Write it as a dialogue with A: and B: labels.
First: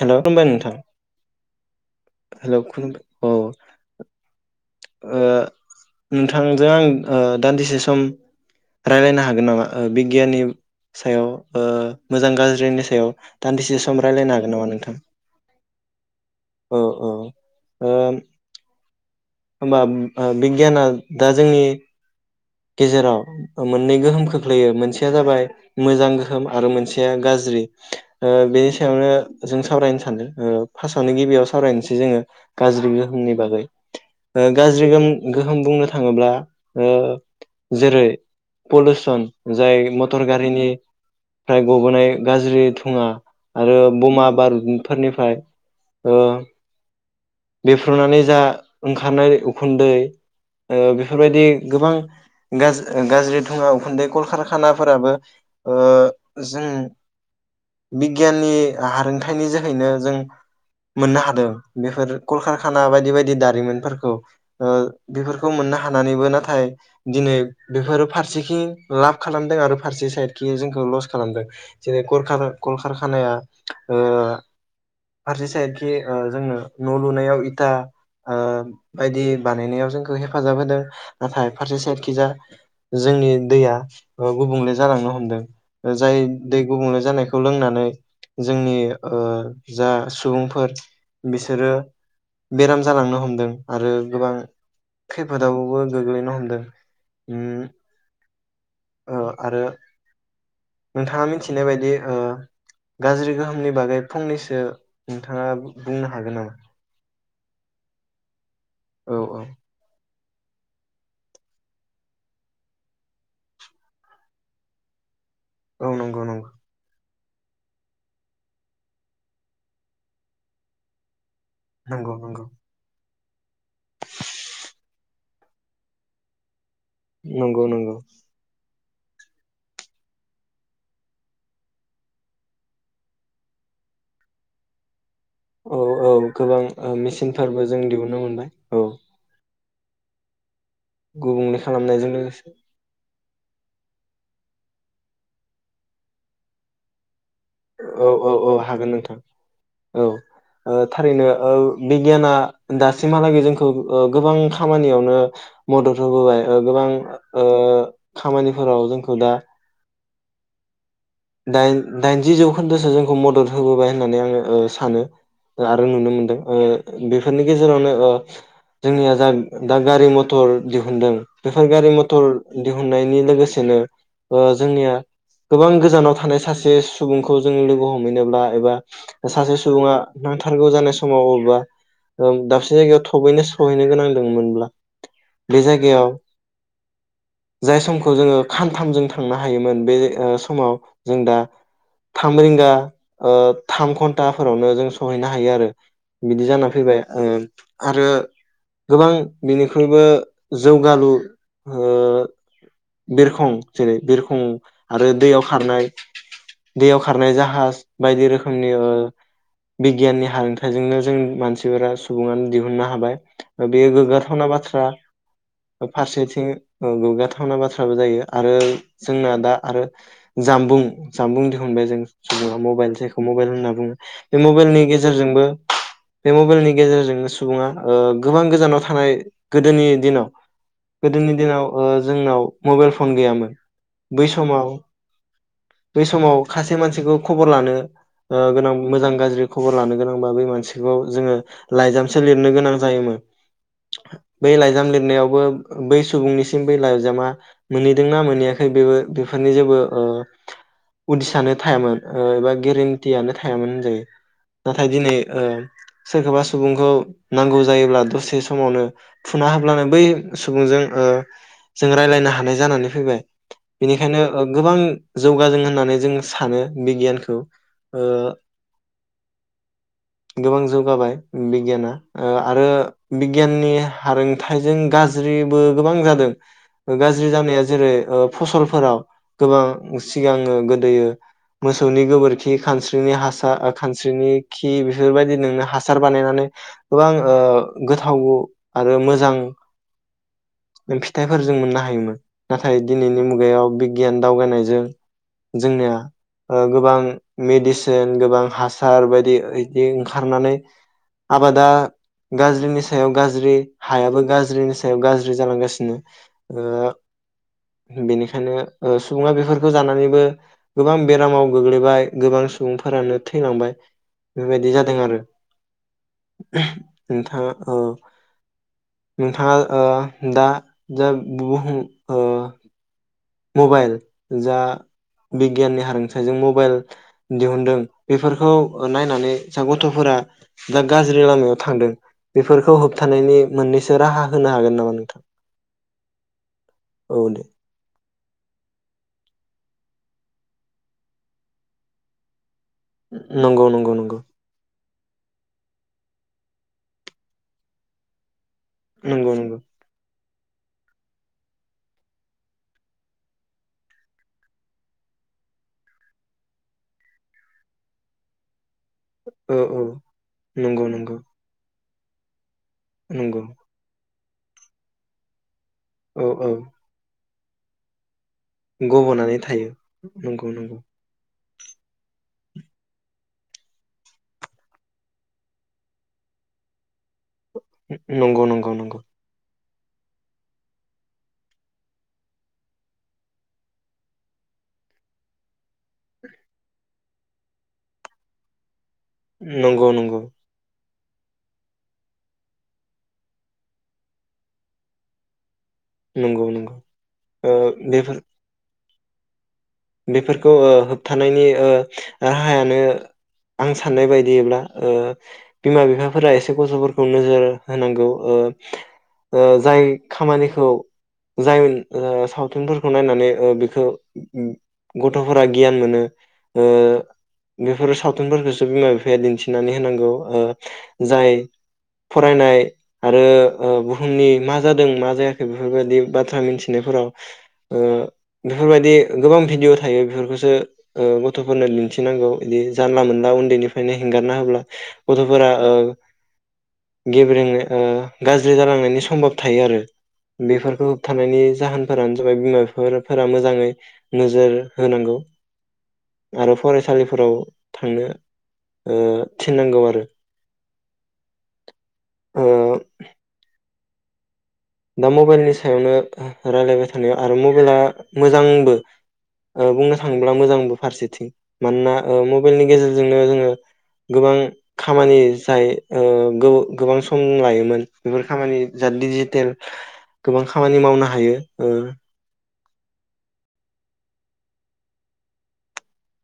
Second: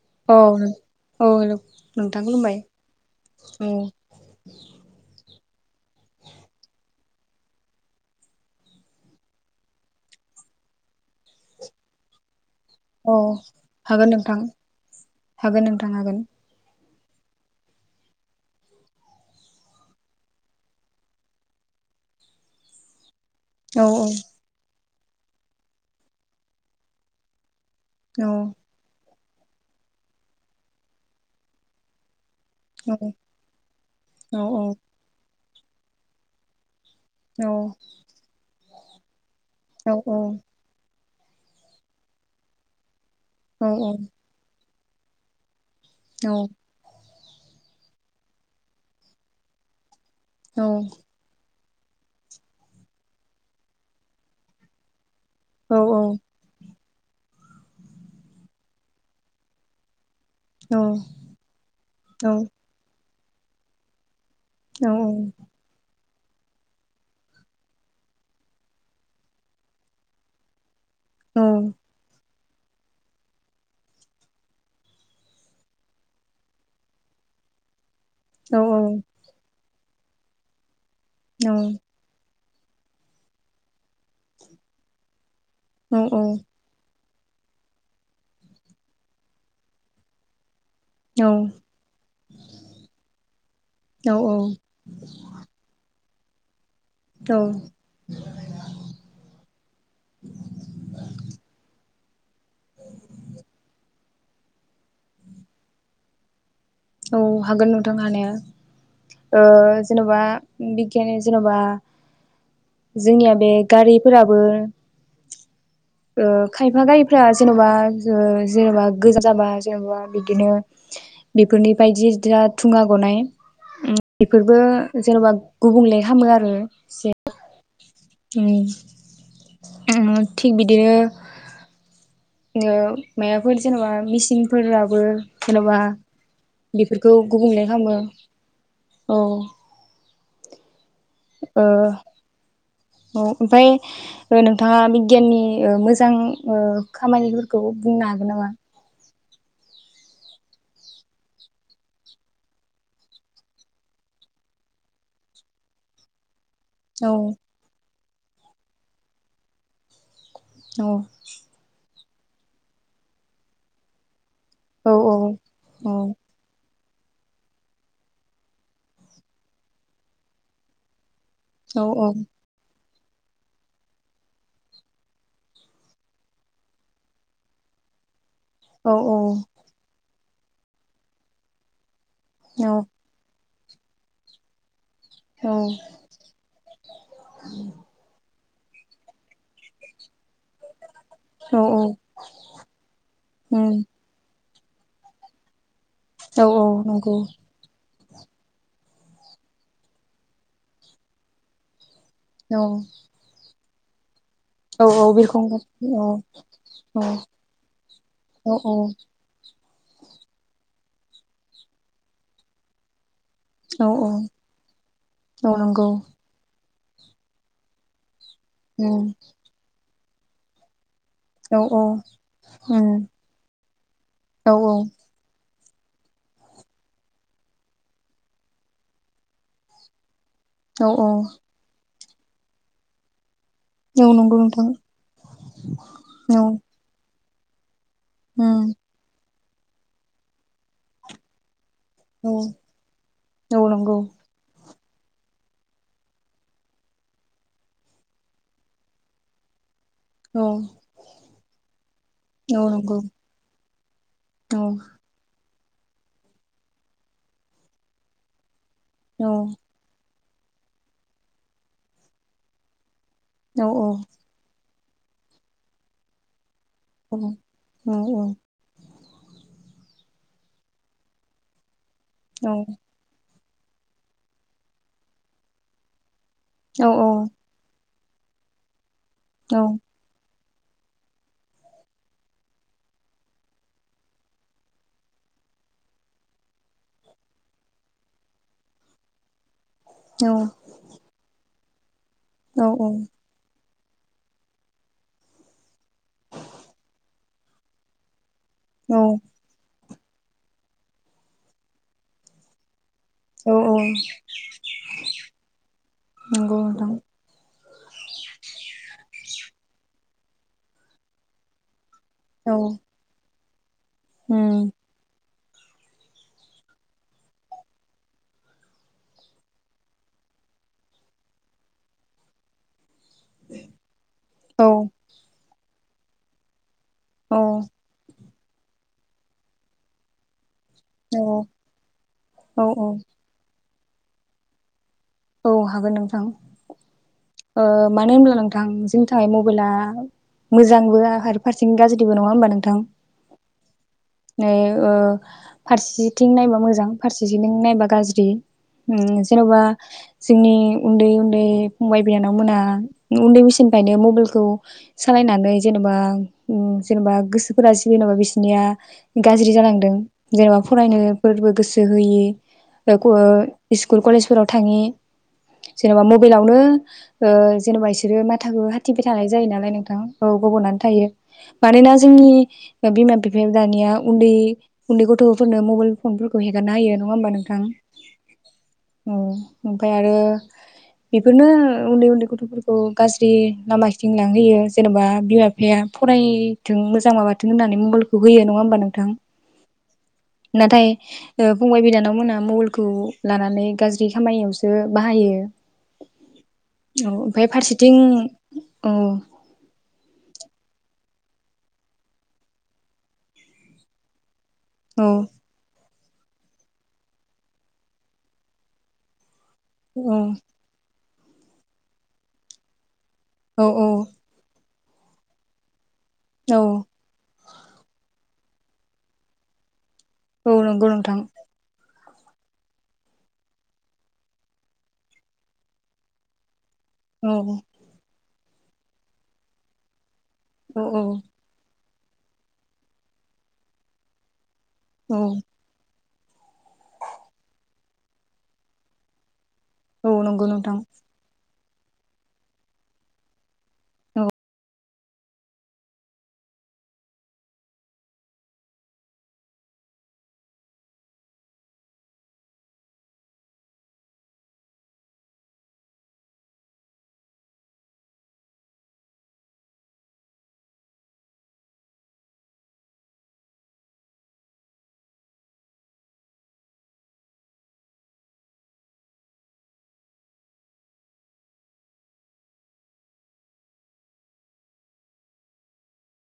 A: हेल'
B: औ
A: खुलुमबाय नोंथां
B: औ हेल' नोंथां खुलुमबाय औ
A: ओ नोंथांजों आं ओ दान्दिसे सम रायलायनो हागोन नामा बिगियाननि सायाव ओ मोजां गाज्रि नि सायाव
B: औ
A: दान्दिसे सम
B: हागोन
A: रायलायनो
B: नोंथां
A: हाग मा नोंथां
B: हागोन नोंथां हागोन।
A: औ औ ओम होमबा ओ बिगियाना दा जोंनि गेजेराव
B: औ
A: मोननै गोहोम खोख्लैयो मोनसे या जाबाय मोजां गोहोम आरो मोनसेया गाज्रि।
B: औ
A: ओ बेनि सायावनो जों सावरायनो सानदों ओ फार्स्टआवनो गिबियाव सावरायनोसै जोङो। गाज्रि गोहोमनि बागै
B: औ
A: ओ गाज्रि गोहोम गोहोम बुंनो थाङोब्ला ओ
B: औ
A: जेरै पलुसन जाय
B: औ
A: मटर गारिनि फ्राय गबो'नाय गाज्रि थुङा
B: औ
A: आरो बमा बारुद फोरनिफ्राय
B: औ
A: बेफ्रुनानै जा ओंखारनाय उखुन्दै
B: औ
A: ओ बेफोर बायदि गोबां गा गाज्रि धुङा उखुन्दै कलकारखानाफोराबो ओ
B: औ
A: जों बिगियाननि हारोंथाइनि जोहैनो जों मोननो हादों बेफोर कल कारखाना बायदि बायदि बिदि दारिमिनफोरखौ ओ बेफोरखौ मोननो हा नानैबो नाथाय दिनै बेफोर फारसेथिं लाब खालामदों आरो फारसे साइदथिं जोंखौ लस खालामदों जेरै गरखार कलकारखानाया ओ फारसे साइडखि ओ जोंनो न' लुनायाव इथा ओ
B: औ
A: बायदि बानायनायाव जोंखौ हेफाजाब होदो नाथाय फारसे साइदखिजा जोंनि दैया ओ गुबुंले जालांनो हमदों ओ जाय दै गुबुंले जानायखौ बेखौ लोंनानै जोंनि ओ जा सुबुंफोर
B: औ
A: बिसोरो बेराम जालांनो हमदों आरो गोबां खैफोदावबो गग्लैनो हमदों।
B: औ
A: ओम
B: औ
A: ओ आरो नोंथाङा मिथिनाय बायदि ओ ओ गाज्रि गोहोमनि बागै फंनैसो नोंथाङा बुंनो हा हागोन नामा
B: औ हागोन नोंथां हानाया
A: औ औ
B: ओ जेन'बा बिगियान जेन'बा जोंनिया बे गारिफोराबो
A: औ नंगौ
B: ओ
A: नंगौ
B: खायफा गाय फोर जेन'बा जेनेबा गोजान जाबा जेन'बा बिदिनो बेफोर बायदि
A: नंगौ
B: दा
A: नंगौ
B: थुङा गनाय ओम बेफोरबो जेन'बा गुबुंले हामो आरो
A: नंगौ नंगौ
B: थिक बिदिनो ओ मायाफोर जेनेबा मेसिनफोराबो
A: औ औ गोबां ओ
B: गुबुंले
A: मेचिनफोरबो जों
B: खालामो
A: दिहुनो मोनबाय औ गुबुंले
B: ओ
A: खालामनायजों लोगोसे
B: औ ओमफ्राय नोंथाङा बिगियाननि ओ मोजां ओ खामानि
A: औ औ औ हागोन नोंथां। औ ओ थारैनो ओ बिगियाना दासिमहालागै जोंखौ ओ गोबां खामानियावनो मदद होबोबाय ओ गोबां
B: औ
A: ओ खामानिफोराव जोंखौ दा
B: औ
A: दाइन दाइनजि जौखोन्दोसो जोंखौ मदद होबोबाय होननानै आङो ओ
B: औ
A: सानो ओ आरो नुनो मोनदों ओ बेफोरनि गेजेरावनो ओ जोंनिया जा दा गारि मथर दिहुनदों। बेफोर
B: औ
A: गारि
B: औ
A: मथर होननायनि लोगोसेनो ओ जोंनिया गोबां गोजानाव थानाय सासे सुबुंखौ जों लोगो हमहैनोब्ला एबा
B: औ
A: सासे सुबुङा नांथारगौ जानाय समाव अबेबा ओ
B: औ
A: दाबसे जायगायाव थबैनो सहैनो गोनां दोंमोनब्ला
B: औ
A: बे जायगायाव जाय समखौ जोङो खानथामजों थांनो हायोमोन बे ओ समाव जों दा
B: औ
A: थाम रिंगा ओ
B: उम
A: थाम घन्टा फोरावनो जों सहैनो हायो आरो
B: औ
A: बिदि
B: औ
A: जाना फैबाय
B: नंगौ
A: ओ आरो गोबां बिनिख्रुइबो जौगालु ओ
B: औ
A: बिरखं। जेरै बिर उम
B: औ
A: आरो
B: औ
A: दैयाव खारनाय
B: बिरखंगासिनो औ
A: दैयाव खारनाय जाहाज बायदि
B: औ
A: रोखोमनि ओ बिगियाननि हारोंथाइजोंनो जों मानसिफोरा सुबुङानो दिहुननो हाबाय। ओ
B: औ
A: बेयो
B: औ
A: गोग्गाथावना बाथ्रा
B: औ नंगौ
A: फारसेथिं औ गोग्गाथा थावना बाथ्राबो जायो। आरो
B: उम
A: जोंना दा आरो जामबुं जानबुं
B: औ औ
A: दिहुनबाय जों सुबुङा
B: उम
A: मबाइल जायखौ मबाइल होनना बुङो बे
B: औ
A: मबाइलनि गेजेरजोंबो बे मबेलनि गेजेरजोंनो सुबुङा ओ गोबां गोजानाव थानाय गोदोनि दिनाव
B: औ औ
A: गोदोनि दिनाव ओ जोंनाव मबाइल फन गैयामोन।
B: औ
A: बै
B: नंगौ नोंथां।
A: समाव बै समाव
B: औ
A: खासे मानसिखौ खबर लानो ओ गोनां
B: उम
A: मोजां गाज्रि खबर लानो गोनांबा बै मासिखौ जोङो लाइजामसो लिरनो गोनां जायोमोन।
B: औ नंगौ
A: बै लाइ जाम लिरनायावबो बै सुबुंनिसिम बै लाइजामा मोनहैदोंना मोनहैयाखै बेयो बेफोरनि जेबो ओ
B: औ
A: उदिसानो थायामोन ओ एबा
B: औ नंगौ
A: गेरेन्टियानो थायामोन। जायो।
B: औ
A: नाथाय दिनै ओ सोरखौबा सुबुंखौ नांगौ जायोब्ला दसे स समावनो
B: औ
A: फुना होब्लानो बै सुबुंजों ओ जों रायलायनो हानाय जानानै फैबाय।
B: औ औ
A: बिनिखायनो ओ गोबां जौगाजों होननानै जों सानो। बिगियानखौ ओ गोबां जौगाबाय बिगियाना। ओ आरो बि गियाननि हारोंथाइजों गाज्रिबो गोबां जादों।
B: औ
A: गाज्रि जानाया जेरै ओ फसलफोराव गोबां सिगाङो गोदोयो‌ मोसौनि गोबोरखि खानस्रिनि हासार आ खानस्रिनि खि बेफोरबायदि नोंनो हासार बानायनानै गोबां ओ गोथाव आरो मोजां फिथाइफोरजों मोननो हा हायोमोन। नाथाय दिनैनि मुगायाव बि गियान दावगानाय जों जोंनिया ओ गोबां मेदिसिन गोबां
B: औ
A: हासार
B: औ
A: बायदि बियो ओंखारनानै आबादा गाज्रिनि सायाव गाज्रि हायाबो गाज्रिनि सायाव गाज्रि जालांगासिनो
B: नंगौ नोंथां
A: ओ बेनिखायनो अ सुबुङा बेफोर खौ जानानैबो गोबां बेरामाव गोग्लैबाय। गोबां
B: औ
A: सुबुंफोरानो थैलांबाय
B: उम
A: बेबायदि जादों आरो नोंथाङा ओ नोंथाङा ओ दा दा बुहुम ओ मबाइल जा बिगियाननि हारोंथायजों मबाइल
B: औ
A: दिहुनदों बेफोर खौ अ नायनानै जा गथ'फोरा दा
B: औ
A: गाज्रि लामायाव थांदों
B: औ
A: बेफोरखौ
B: औ
A: होबथानायनि मोननैसो राहा होनो हागोन नामा नों?
B: औ हागोन नोंथां
A: औ दे
B: मानो ओ होनब्ला नों नोंथां जोंनि थाखाय मबाइला मोजांबो आरो फारसेथिं गाज्रिबो नङा होनबा? नों
A: नंगौ नंगौ नंगौ।
B: ओ फारसेथिं नायबा मोजां फारसेथिं नायबा गाज्रि। उम
A: नंगौ नंगौ
B: जेन'बा जोंनि उन्दै उन्दै फंबाय बिनानावमोना उन्दै बैसोनिफ्रायनो मबाइलखौ सालायनानै जेनेबा उ जेनेबा गोसोफोरा जेनेबा बिसोरनिया गाज्रि
A: औ औ
B: जालांदों जेनेबा
A: नंगौ नंगौ
B: फरायनोफोरबो गोसो [unintelligible] होयि ओ
A: नंगौ
B: क-इस्कुल, कलेज राव थाङि जेनेबा
A: औ
B: मबाइलावनो
A: औ
B: ओ जेनेबा बिसोरो मा आथाखौ हाथिबाय थानाय
A: गब'नानै
B: जायो
A: थायो
B: नालाय नोंथां औ
A: नंगौ नंगौ
B: गब'नानै थायो थ मानोना जोंनि बिमा बिफाया दानिया उन्दै उन्दै गथ'फोरनो मबाइल फनफोरखौ हेगारना होयो नङा होमबा नों
A: नंगौ नंगौ नंगौ
B: ओमफ्राय आरो बेफोरनो उन्दै उन्दै गथ'फोरखौ गाज्रि लामा खिथिं लांहयो जेनेबा बिमा बिफाया फरायथों मोजां माबाथों होननानै मबाइलखौ होयो नङा होमबा नों
A: नंगौ नंगौ
B: फंबाय बिदानाव मोना मबाइलखौ लानानै गाज्रि खामानियावसो ओ बाहायो
A: नंगौ नंगौ
B: ब औ ओमफाय
A: ओ
B: फारसेथिं
A: बेफोर
B: औ
A: बेफोरखौ ओ होबथानायनि ओ राहायानो आं साननाय बायदियैब्ला ओ
B: औ
A: बिमा बिफा फोरा एसे गथ'फोरखौ नोजोर होनांगौ औ ओ जाय खामानिखौ जाय ओ सावथुनफोर नायनानै ओ
B: औ
A: बेखौ
B: औ
A: ब गथ'फोरा गियान मोनो
B: औ
A: ओ बेफोर साव सावथुनफोरखौसो बिमा बिफाया दिन्थिनानै होनांगौ ओ
B: औ नंगौ नोंथां
A: जाय फरायनाय आरो ओ बुहुमनि मा जादों मा जायाखै बेफोरबायदि बाथ्रा मिथि फरायनायफोराव
B: औ
A: ओ बेफोरबायदि गोबां भिडिअ' थायो बेफोरखौ
B: औ
A: ओ गथ'फोरनो दिनथि फिनांगौ बिदि जानला मोनला उन्दैनिफ्रायनो हेंगारना होब्ला
B: औ
A: गथ'फोरा ओ गेब्रेंनाय ओ गाज्रि जालांनायनि सम्भाब थायो आरो
B: औ नंगौ नोंथां
A: बेफोरखौ होबथानायनि जाहोनफोरानो जाबाय बिमा बिफाफोरा मोजाङै
B: औ
A: नोजोर होनांगौ आरो फरायसालिफोराव थांनो ओ थिननांगौ आरो दा मबाइलनि सायावनो ओ रायलायबाय थानायाव आरो मबाइला मोजांबो ओ बुंनो थाङोब्ला मोजांबो फारसेथिं मानोना ओ मबाइलनि गेजेरजोंनो जोङो गोबां खामानि जाय ओ गोबां सम लायोमोन बेफोर खामानि जा दिडजिटेल गोबां खामानि मावनो हायो ओ